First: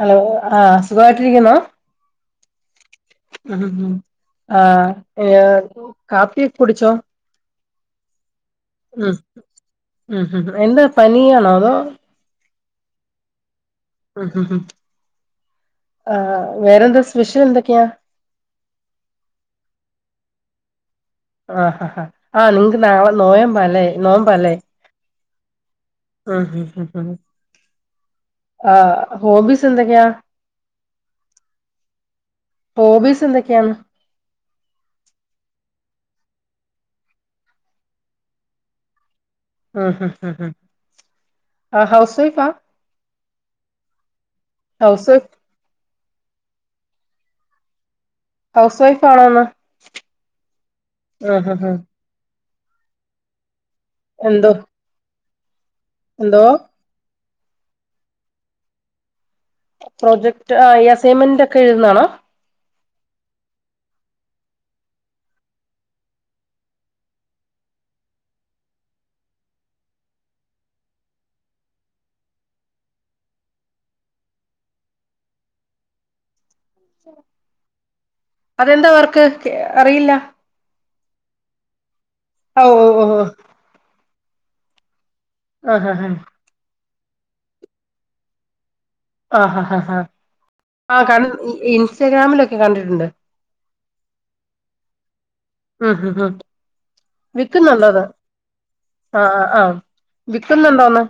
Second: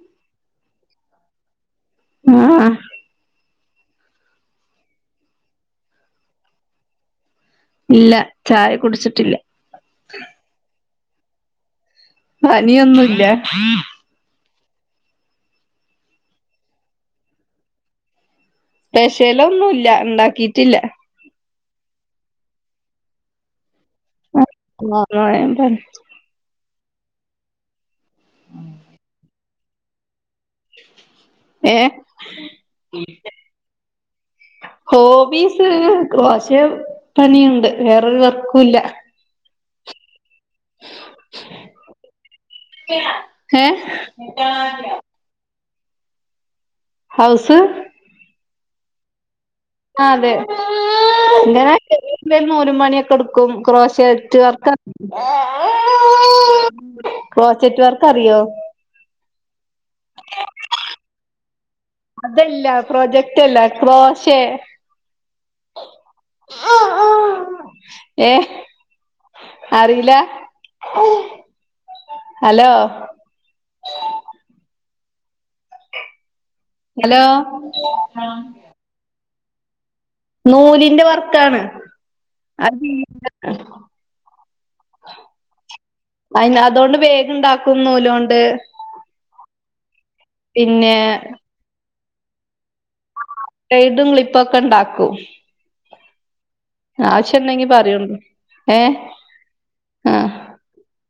Hello ആഹ സുഖമായിട്ടിരിക്കുന്നോ ആഹ് ഉ ആ കാപ്പി ഒക്കെ കുടിച്ചോ ഇല്ല ചായ മ്മ് കുടിച്ചിട്ടില്ല മ്മ്മ് എന്താ പനിയാണോ അതോ പനിയൊന്നുല്ല മ്മ് മ്മ് ആ വേറെന്താ സ്പഷ്യൽ എന്തൊക്കെയാ സ്പെഷ്യല് ഒന്നുമില്ല ഉണ്ടാക്കിട്ടില്ല ആ ആ ആ നിങ്ങക്ക് നാളെ നോയമ്പല്ലേ നോബ് മ്പലെ ആ ഹോബിസ് എന്തൊക്കെയാ ഏഹ് ഹോബിസ് എന്തൊക്കെയാണ് ഹോബീസ് കുറേശ്ശെ പണിയുണ്ട് വേറൊരു വർക്കൂല്ല മ്മ്മ് മ്മ് മ്മ് ആ ഹൗസ് വൈഫ് ആ ഏഹ് housewife house housewife ആണോന്ന് ആ അതെ ഉം ഉം ഇങ്ങനെ ഉം ചെറിയ [inaudible] പണിയൊക്കെ എടുക്കും കോഷ്യറ്റ് എന്തോ വർക്ക് എന്തോ ക്രോഷൃറ്റ് വർക്ക് അറിയോ പ്രോജക്റ്റ് ആ ഈ അസൈൻമെന്റ് ഒക്കെ എഴുതുന്നാണോ പ്രോജക്റ്റ് അല്ല ക്രോശേ ഏഹ് അറീല്ലാ? ഹലോ ഹലോ അതെന്താ വർക്ക് അറിയില്ല നൂലിന്റെ വർക്കാണ് ഓ ഓ ഓ [unintelligible] ആ ഹാ ഹ അതോണ്ട് ബാഗ് ഇണ്ടാക്കും നൂലൊണ്ട് ആ ഹാ ഹ ഹ പിന്നെ ആ കണ്ടി ഇൻസ്റ്റഗ്രാമിലൊക്കെ കണ്ടിട്ടുണ്ട് സ്ലൈഡും ക്ലിപ്പൊക്കെ ഇണ്ടാക്കും ആ ഹാ ഹ ആവശ്യണ്ടെങ്കി പറയോണ്ടു ആ ആ അ വിക്കുന്നുണ്ടോന്ന്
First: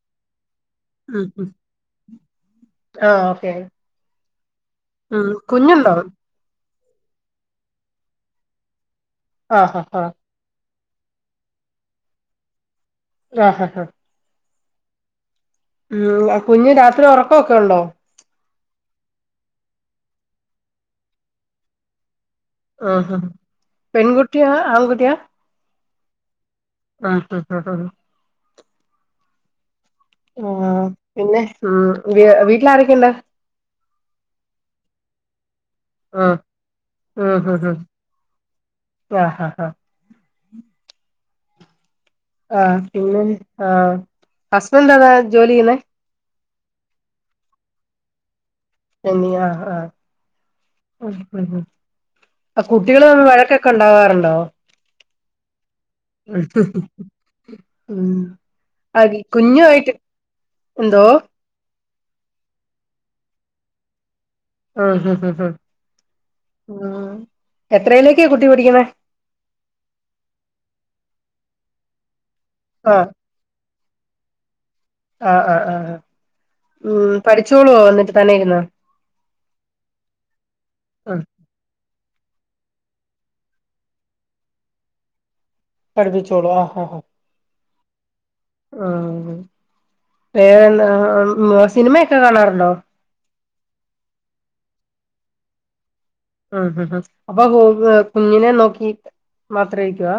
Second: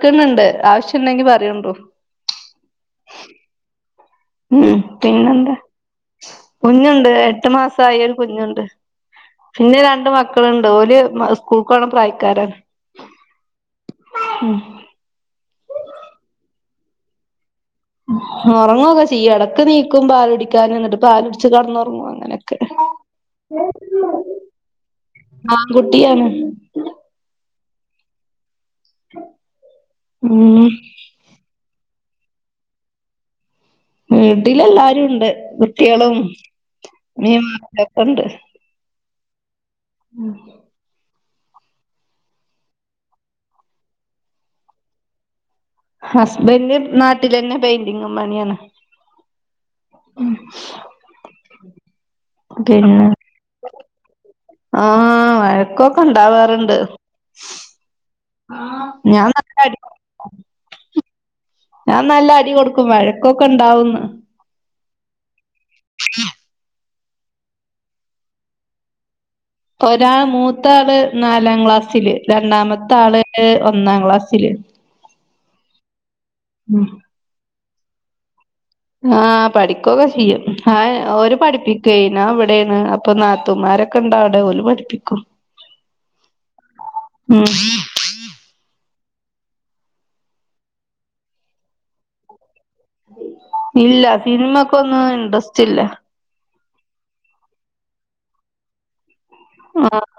ക്കുന്നുണ്ട് ആവശ്യ ഉണ്ടെങ്കി പറയോണ്ടു ആഹ് ഓക്കെ ഉം ഉം പിന്നെന്താ കുഞ്ഞുണ്ടോ കുഞ്ഞുണ്ട് എട്ട് മാസായി ഒരു കുഞ്ഞുണ്ട്. പിന്നെ ആഹ് ഹ രണ്ട് മക്കള് ണ്ട്. ഓല് സ്കൂൾക്കോണ പ്രായക്കാരാണ് ആ ഹാ ഹാ ഉം ഊം കുഞ്ഞ് രാത്രി ഉറക്കോ ഒറങ്ങുവൊക്കെ ചെയ്യും എടക്ക് നീക്കും പാലുടിക്കാൻ ഇന്നട്ട് പാലുടിച്ച് കെടന്ന് ഉറങ്ങും അങ്ങനെ ക്കെ. ആഹ് പെൺകുട്ടിയാ ആൺ കുട്ടിയാണ് ആ ഹാ ഹാ ഉം ആ പിന്നെ. ഉം വീ വീട്ടില് ആരൊക്കെണ്ട് വീട്ടിലെല്ലാരും ഉണ്ട്. കുട്ടിയേളും ആഹ് ഇമ്മിം [unintelligible] ക്കെണ്ട് ആഹാഹ ഉം ആ പിന്നെ ആ ഹസ്ബൻ്റന്താ ജോലി ചെയ്യുന്നെ ഹസ്ബൻഡ് നാട്ടിലന്നെ പെയിന്റിങും പണിയാണ് പെയ്ൻ്റിംഗ് ആഹാ ആ. അഹ് കുട്ടികൾ പിന്നെ വഴക്കൊക്കെ ഉണ്ടാവാറുണ്ടോ ആഹ് വഴക്കൊക്കെ ഉണ്ടാവാറുണ്ട് മ്മ് അതി ഞാൻ നല്ല അടി കുഞ്ഞുമായിട്ട് എന്തോ ഞാൻ നല്ല അടി കൊടുക്കും വഴക്കൊക്കെ ഇണ്ടാവും ന്ന് ആഹ് ഹഹഹ മ്മ് എത്രയിലേക്കാ കുട്ടി പഠിക്കണേ ഒരാള് മൂത്താള് നാലാം ക്ലാസ്സില് രണ്ടാമത്തെ ആഹ് ആള് ഒ ന്നാം ക്ലാസ്സില് ആഹ് ആഹ് ആഹ് ആഹ് ഉം മ്മ് പഠിച്ചോളുവോ എന്നിട്ട് തന്നെയിരുന്ന് ആഹ് പഠിക്കൊക്കെ ചെയ്യും ആഹ് ഉം ഓരു പഠിപ്പി ക്കെയ്യണെ. ഞാൻ ഇവിടെണ് അപ്പൊ നാത്തുമാരൊക്കെ ഉണ്ട് അവിടെ. അപ്പോ ഓല് പഠിപ്പിക്കും പഠിപ്പിച്ചോളും ആഹ് ഹ ഉം ആഹ് വേറെന്താ സിനിമയൊക്കെ കാണാറുണ്ടോ ഇല്ല സിനിമക്കൊന്നും ഇന്ട്രസ്റ്റ് ഇല്ല ഉം ഹ് ഹ് അപ്പൊ കു കുഞ്ഞിനേം നോക്കി മാത്രം ആഹ് ഇരിക്കുവാ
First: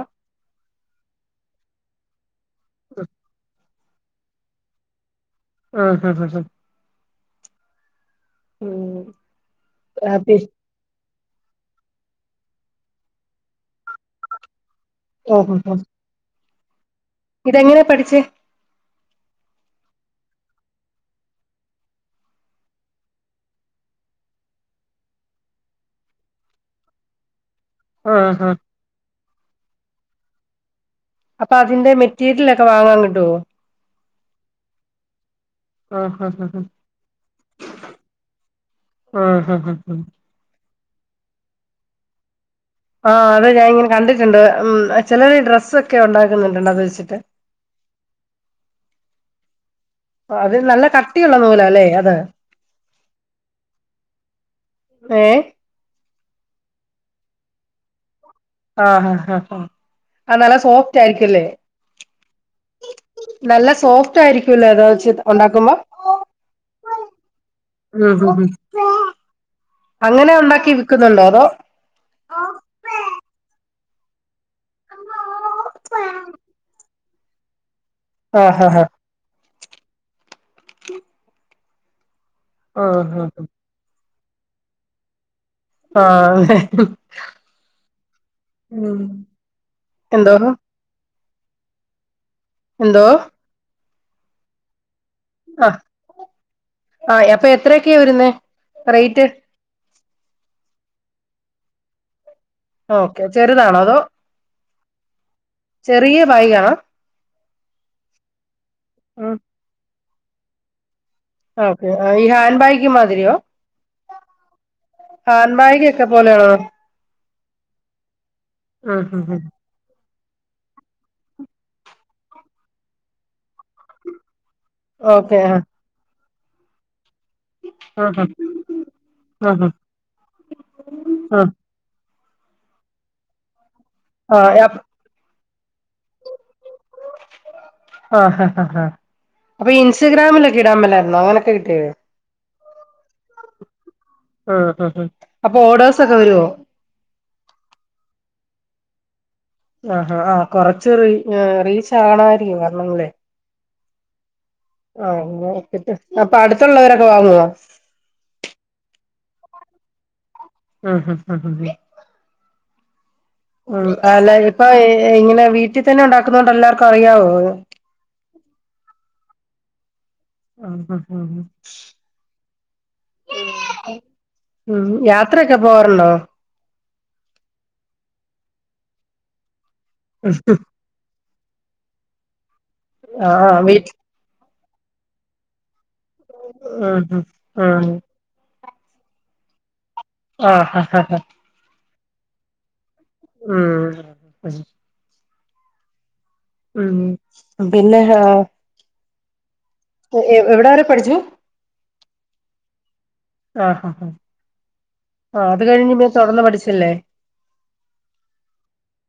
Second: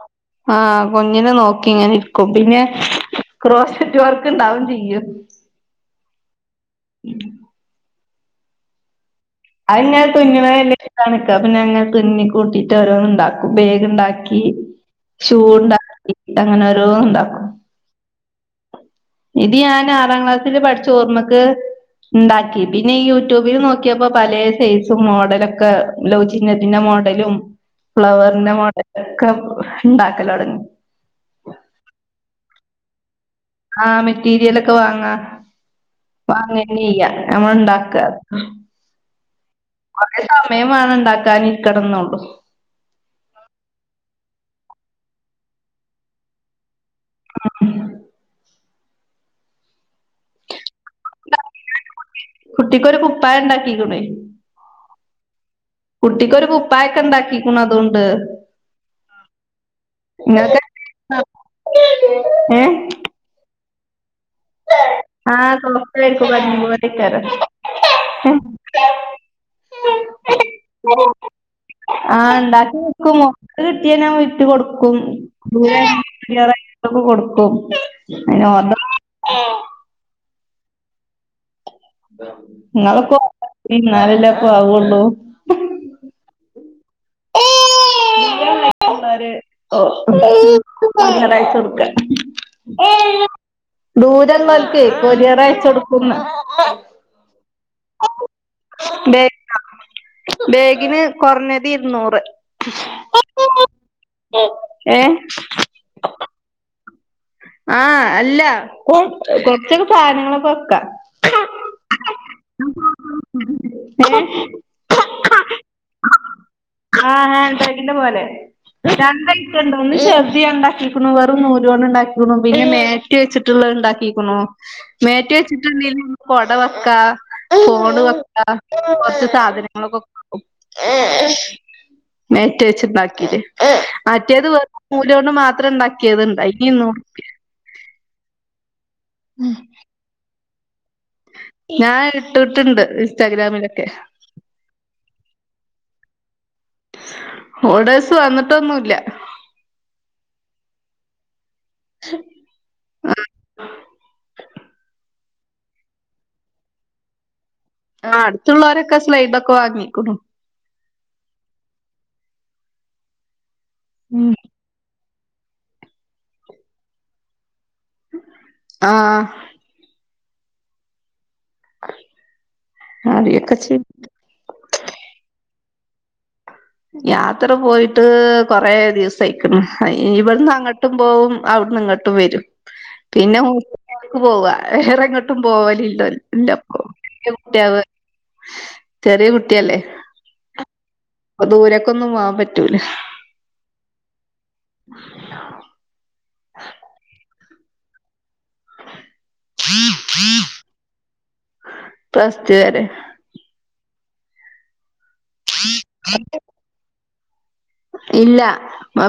ആഹ് കുഞ്ഞിനെ നോക്കി ഇങ്ങനെ ഇരിക്കും പിന്നെ ഉം ക്രോ നെറ്റ് വർക്ക് ഉണ്ടാവും ചെയ്യും ആഹ് ഹ് ഹ് ഹ് [unintelligible] മ്മ് അത് ഞാൻ തുന്നണ കണ്ടിട്ട് പിന്നെ ഇങ്ങനെ തുന്നി കൂട്ടിട്ട് ഓരോന്ന് ഉണ്ടാക്കും ബേഗ് ഉണ്ടാക്കി ഷൂണ്ടാക്കി അങ്ങനെ ഓരോ ഇതെങ്ങനാ പഠിച്ചേ ഇത് ഞാൻ ആറാം ക്ലാസ്സില് പഠിച്ച ഓർമ്മക്ക് ഇണ്ടാക്കി പിന്നെ യൂട്യൂബിൽ നോക്കിയപ്പോ പലേ സൈസും മോഡലൊക്കെ ലൗ ചിഹ്നത്തിന്റെ മോഡലും ആഹ് ഫ്ലവറിന്റെ ആഹ് മോഡലും ഒക്കെ ഉണ്ടാക്കല് തുടങ്ങി അപ്പൊ അതിന്റെ മെറ്റീരിയല് ഒക്കെ വാങ്ങാൻ കിട്ടുവോ ആഹ് മെറ്റീരിയലൊക്കെ വാങ്ങ ആഹ് ഹ ഹ വാങ്ങു ഹ തന്നെ ചെയ്യ നമ്മൾ ഇണ്ടാക്കുവാ ആഹ് ഹ ഹ ഹ കുറേ സമയം വേണം ഉണ്ടാക്കാൻ ഇരിക്കണംന്നുള്ളു ആഹ് അത് ഞാൻ ഇങ്ങനെ കണ്ടിട്ടുണ്ട് മ്മ് ചിലർ ഡ്രസ്സൊക്കെ ഉണ്ടാക്കുന്നുണ്ട് അത് വച്ചിട്ട് [unintelligible] അത് നല്ല കട്ടിയുള്ള നൂലാല്ലേ അത് കുട്ടിക്കൊരു കുപ്പായ ഇണ്ടാക്കിക്ക്ണേ ഏഹ് കുട്ടിക്കൊരു കുപ്പായൊക്കെ ഉണ്ടാക്കിക്കണ് അതുകൊണ്ട് ആഹ് ആഹ് ആഹ് ആഹ് ആ നല്ല സോഫ്റ്റ് ആയിരിക്കുംല്ലേ ഏഹ് നല്ല സോഫ്റ്റ് ആയിരിക്കുല്ലേ അത് വെച്ച് ആഹ് ഉണ്ടാക്കുമ്പോ സോഫ്‌ട് ആയിരിക്കും ഉം ഹും ഹും അങ്ങനെ ഉണ്ടാക്കി വിക്കുന്നുണ്ടോ അതോ ആഹ് ഉണ്ടാക്കി വെക്കും വിട്ട് കൊടുക്കും ദൂറൊക്കെ കൊടുക്കും അയിന് ആഹ് ഓർഡർ ഹാ ഹാ നിങ്ങളൊക്കന്നാലല്ലക്ക ആവുള്ളൂ ആഹ് [unintelligible] ഉം എന്തോ അയച്ച് കൊടുക്കാ എന്തോ ദൂരങ്ങൾക്ക് കൊറിയറ് അയച്ച് കൊടുക്കുന്ന് എത്രയൊക്കെയ വരുന്ന റേറ്റ് ബേ ബേഗിന് കുറഞ്ഞത് ഇരുന്നൂറ് ഓക്കെ ചെറുതാണോ അതോ ഏ ചെറിയ പൈഗാ ആഹ അല്ല ഇപ്പൊ കൊറച്ചൊക്കെ സാധനങ്ങളൊക്കെ വെക്കാ ക്കെ ഈ ഹാൻഡ് ബാഗ മാതിരിയോ ഏഹ് ഹാന്ബാഗ് ഒക്കെ പോലെയാണോ ണ്ടതിന്റെ പോലെ ഉം ഉം ഉം രണ്ടായിട്ടോ ഒന്ന് ഷെബിണ്ടാക്കി വെറും നൂല് കൊണ്ട്ണ്ടാക്കി പിന്നെ മേറ്റ് വെച്ചിട്ടുള്ള ഉണ്ടാക്കിക്‌ണോ മേറ്റ് ഓക്കെ ആ വെച്ചിട്ട്ണ്ടെ കൊട വക്ക ഫോണ് ആ വെക്ക ആ കൊറച്ച് സാധനങ്ങളൊക്കെ മേറ്റ വെച്ചണ്ടാക്കിട്ട് ആ ആ ആ ആ മറ്റേത് വെർ നൂലോണ്ട് മാത്രം ഉണ്ടാക്കിയത്ണ്ട യിന്നു ആഹ ഹ ഹ ഹാ അപ്പൊ ഇൻസ്റ്റഗ്രാമിലൊക്കെ ഇടാൻ പല അങ്ങനൊക്കെ കിട്ടിയേ ണ്ട് ഇൻസ്റ്റാഗ്രാമിലൊക്കെ ആ ഹ അപ്പൊ ഓഡേഴ്സ് ഒക്കെ വരുവോ തൊന്നുല്ല ആ ആ കൊറച്ചറി എ അയില് ഷാണായിരിക്കും കണംല്ലേ ആ ട്ട് അപ്പൊ അടുത്തുള്ളവരൊക്കെ വാങ്ങോ ആ അടുത്തുള്ളവരൊക്കെ സ്ലൈഡൊക്കെ വാങ്ങിക്ക്ണു ആ ഹ ഹ ഉ അല്ല ഉം ഇപ്പൊ ഇങ്ങനെ വീട്ടിൽ തന്നെ ഉണ്ടാക്കുന്ന കൊണ്ട് എല്ലാർക്കും അറിയാവോ ആ ആ ആ ആഹ് അറിയൊക്കെ ചെയ്യും ഉം യാത്രയോ ക്ക പോവാറുണ്ടോ യാത്ര പോയിട്ട് കൊറെ ദിവസായിരിക്ക്ണ് ഉം ഇവിടുന്ന് അങ്ങോട്ടും പോവും അവിട്ന്ന് ഇങ്ങട്ടും വരും പിന്നെ ആഹ് ആഹ് വീട്ടി ട്ടിക്ക് പോവ വേറെങ്ങോട്ടും പോവലില്ല ഇല്ലപ്പൊ ഉം ഉം കുട്ടിയാവ് ഉം ചെറിയ കുട്ടിയല്ലേ ആ ഹ ഹ അപ്പൊ ദൂരക്കൊന്നും പോവാൻ പറ്റൂല ഉം ഉം പിന്നെ ആ എവിടെ വരെ പഠിച്ചു പ്ലസ് ടു വരെ. ആ ആ അത് കഴിഞ്ഞ് പിന്ന് തുറന്ന് പഠിച്ചല്ലേ [unintelligible] ഇല്ല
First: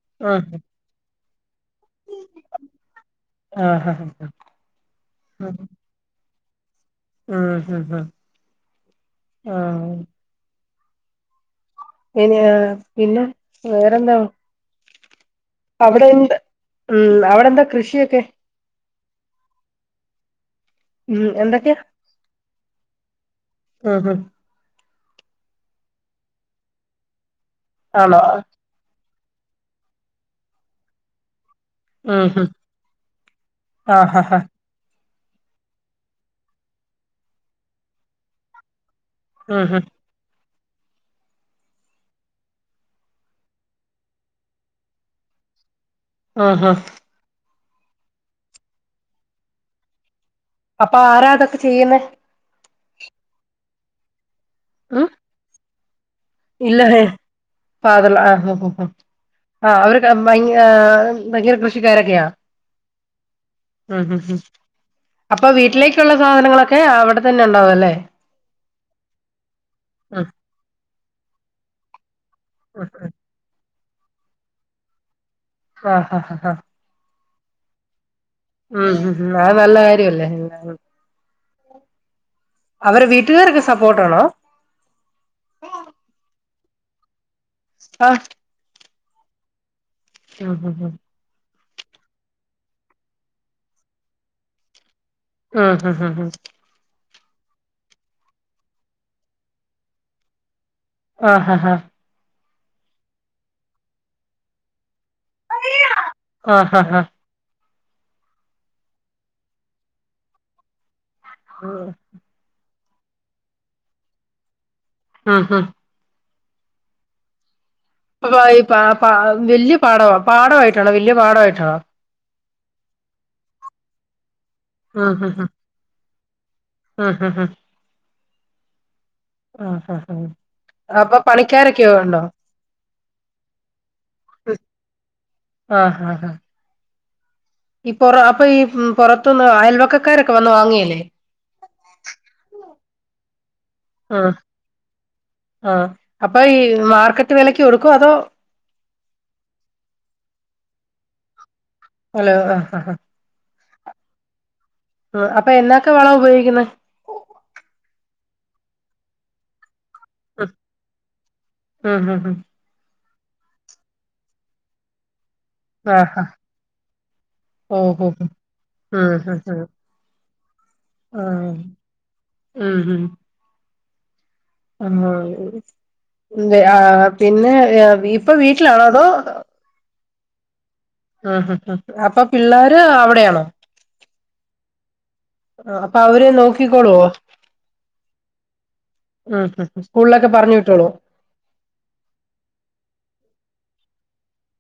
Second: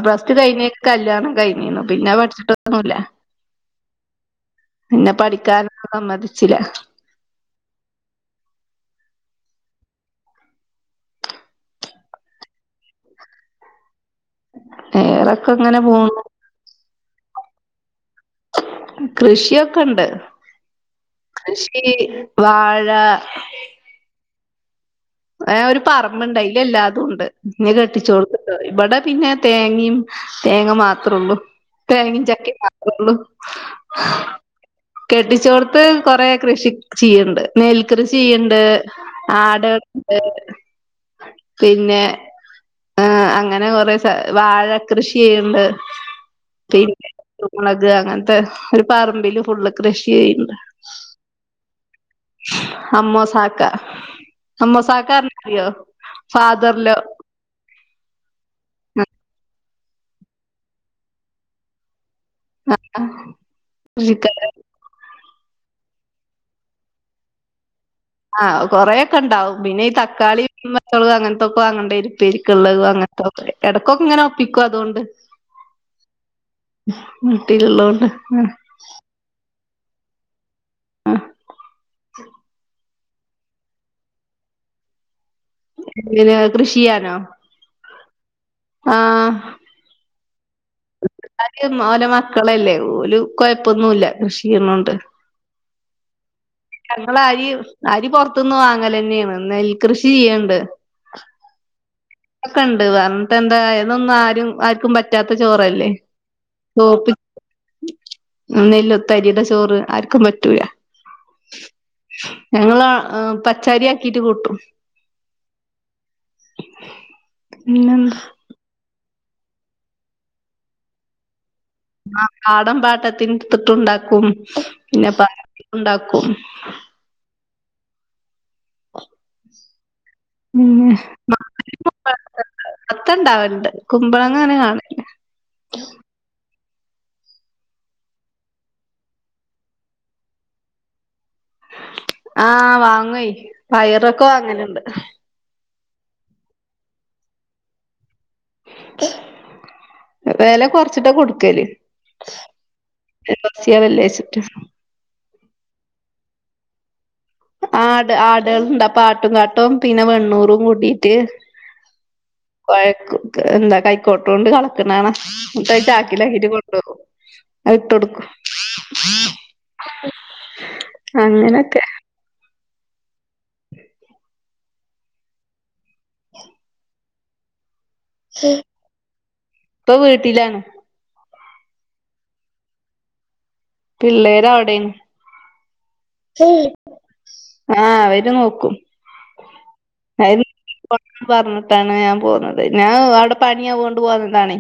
പ്ലസ്ടു ആഹ് കഴഞ്ഞീ കല്ല്യാണം കഴിഞ്ഞീന്ന് പിന്നെ പഠിച്ചിട്ട് ഒന്നൂല്ല ആഹ് ഹ ഹ പിന്നെ ഹ പഠിക്കാനൊന്നും സമ്മതിച്ചില്ല ഉം ഹ ഹ ആ ഇനി പിന്നെ വേറെന്ത വേറെ അവിടെ എന്താ ഉം അവിടെ എന്താ കൃഷിയൊക്കെ കൃഷിയൊക്കെ ഇണ്ട് ഉം എന്തൊക്കെയാ കൃഷി വാഴ ഉം ഹ് ഒരു പറമ്പിണ്ട് അയിലെല്ലാതുംണ്ട് ഇന്നെ ആണോ കെട്ടിച്ചോടുത്ത് ഇവിടെ പിന്നെ തേങ്ങയും തേങ്ങ മാത്രേള്ളൂ തേങ്ങ ഉം ഹ് ചക്കേം മാത്രേള്ളൂ ആഹ് ഹ ഹ കെട്ടിച്ചോടുത്ത് കൊറെ കൃഷി ചെയ്യ്ണ്ട് നെൽക്കൃഷി ചെയ്യ്ണ്ട് ഉം ഹ് ആടുണ്ട് പിന്നെ ആ അങ്ങനെ കൊറെ വാഴ കൃഷി ചെയ്യ്ണ്ട് ആ ആ മുളക് അങ്ങനത്തെ ഒരു പറമ്പില് ഫുൾ കൃഷി ഷിയെ അപ്പൊ ആരാ അതൊക്കെ ചെയ്യുന്നേ അമ്മോസാക്ക അമ്മുസാക്ക് ഉം ഇല്ല ഹേ പാതല ആ ആ അവര് കട വാങ്ങിയാ ഭയങ്കര കൃഷിക്കാരൊക്കെയാ ആ [unintelligible] ഉം ഉം ഉം അപ്പൊ വീട്ടിലേക്കുള്ള സാധനങ്ങളൊക്കെ അവിടെ തന്നെ ഉണ്ടാവും അല്ലേ ആ കൊറെക്കെ ഉണ്ടാവും പിന്നെ ഈ ഉം തക്കാളി പച്ചമുളക് അങ്ങനത്തൊക്കെ വാങ്ങേണ്ടേ വരും ഉപ്പേരിക്കുള്ളത് ഉം അങ്ങനത്തെക്കെ ഇടക്കൊക്കെ ഇങ്ങനെ ഒപ്പിക്കും അതുകൊണ്ട് ആ ഹഹ ട്ടി ള്ളോണ്ട് ഉം ഉം അത് നല്ല കാര്യല്ലേ അവരെ വീട്ടുകാര് ഓക്കേ സപ്പോർട്ട് ആണോ ങ്ങനെ കൃഷിയ്യാനോ ആ ആ ഉം [unintelligible] ഓലെ മക്കളല്ലേ ഒരു കൊഴപ്പൊന്നുല്ല കൃഷി ചെയ്യുന്നുണ്ട് ആ ആ ഞങ്ങൾ അരി അരി പൊർത്ത്ന്ന് വാങ്ങലെന്നേണ് നെൽ കൃഷി ചെയ്യ്ണ്ട് ആ ഹ ഹ ക്കെണ്ട് പറഞ്ഞിട്ടെന്താ കാര്യം ഇതൊന്നും ആരും ആർക്കും പറ്റാ [unintelligible] ചോറല്ലേ ആഹ് ഹ ഹ [unintelligible] നെല്ലുത്തരിടെ ചോറ് ആർക്കും പറ്റൂല ഉം ആ പച്ചാരിയാക്കിട്ട് കൂട്ടും ആ ആ പിന്നെന്താ [unintelligible] വെല്യ പാടാ പാടായിട്ട് വെല്യ പാടായിട്ട് ആ പാടം പാട്ടത്തിന്ട്ത്തുംണ്ടാക്കും പിന്നെ [inaudible] ണ്ടാക്കും ആ ഹ ഹ ആ ഹ ഹ പിന്നെ അപ്പൊ പണിക്കാരൊക്കെയൊണ്ടോ മത്ത ഉണ്ടാവലുണ്ട് കുമ്പളങ്ങ അങ്ങനെ കാണും ആ ആ ഈ പൊറ അപ്പൊ ഈ പൊറത്ത്ന്ന് അയൽവക്കക്കാരൊക്കെ വന്ന് വാങ്ങേല്ലേ ആ വാങ്ങുവേ പയറൊക്കെ വാങ്ങല്ണ്ട് ആ അപ്പൊ ഈ മാർക്കറ്റ് വെലക്ക് കൊടുക്കോ അതോ [inaudible] വെല കൊർച്ചിട്ട കൊടുക്കല് അലോ ആഹ് [unintelligible] ഉം അപ്പൊ എന്നൊക്കെ വളം ഉപയോഗിക്കുന്നേ ആട് ആടാള്ണ്ട് അപ്പൊ ആട്ടും കാട്ടോ പിന്നെ ഉം വെണ്ണൂറും കൂട്ടിട്ട് ഉം ഉം ഉം കൊയക്കും എന്താ കൈക്കോട്ടോണ്ട് കെളക്ക്ണെ കാണ ന്ന്ട്ട് അത് ആഹ് ആഹ് ചാക്കിലാക്കിട്ട് കൊണ്ടോവും അത് ഓഹോ ഇട്ടൊടുക്കും ഉം ഉം ഉം അങ്ങനൊക്കെ മ്മ് ആ ആ പിന്നെ ഇപ്പൊ വീട്ടിലാണോ അതോ ട്ടിലാണ് ആ അ അപ്പൊ പിള്ളോര് അവിടെയാണോ പിള്ളേര് അവിടെണ് അപ്പൊ അവര് നോക്കിക്കോളുവോ ആ അവര് നോക്കും ഉം ഉം സ്കൂളിലൊക്കെ പറഞ്ഞു വിട്ടോളോ [unintelligible] പറഞ്ഞിട്ടാണ് ഞാൻ പോന്നത് ഞാൻ അവിടെ പണിയ [unintelligible] പോന്നതാണെ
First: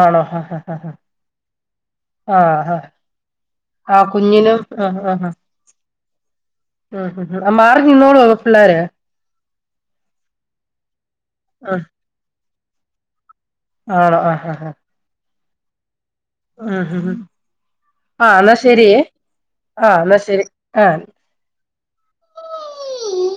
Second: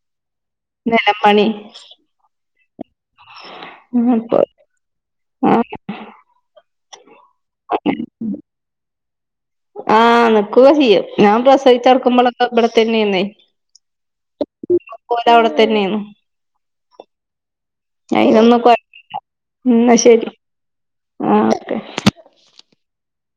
ആണോ ആ ഹ ആ ഹ ഹഹ ആ അപ്പൊ കുഞ്ഞിനും ആ ആ ആ ഉം മ്മാറി നിന്നോ ളോ പിള്ളേര് ആ നിക്കൊക്കെ ചെയ്യും ഞാൻ ആഹ് പ്രസവിച്ച് കെടക്കുമ്പൊളൊക്കെ ഇവിടെത്തന്നെയ്ന്നേ ആണോ ആ ഹ ഹ ലെ അവടെത്തെന്നെയ്ന്നു ആ ഹ ഹ ആ ന്നാ അയിനൊന്നും കൊഴ ശെരി ആ എന്നാ ന്നാ ശരി ശെരി ആ ആ ഓക്കെ [inaudible]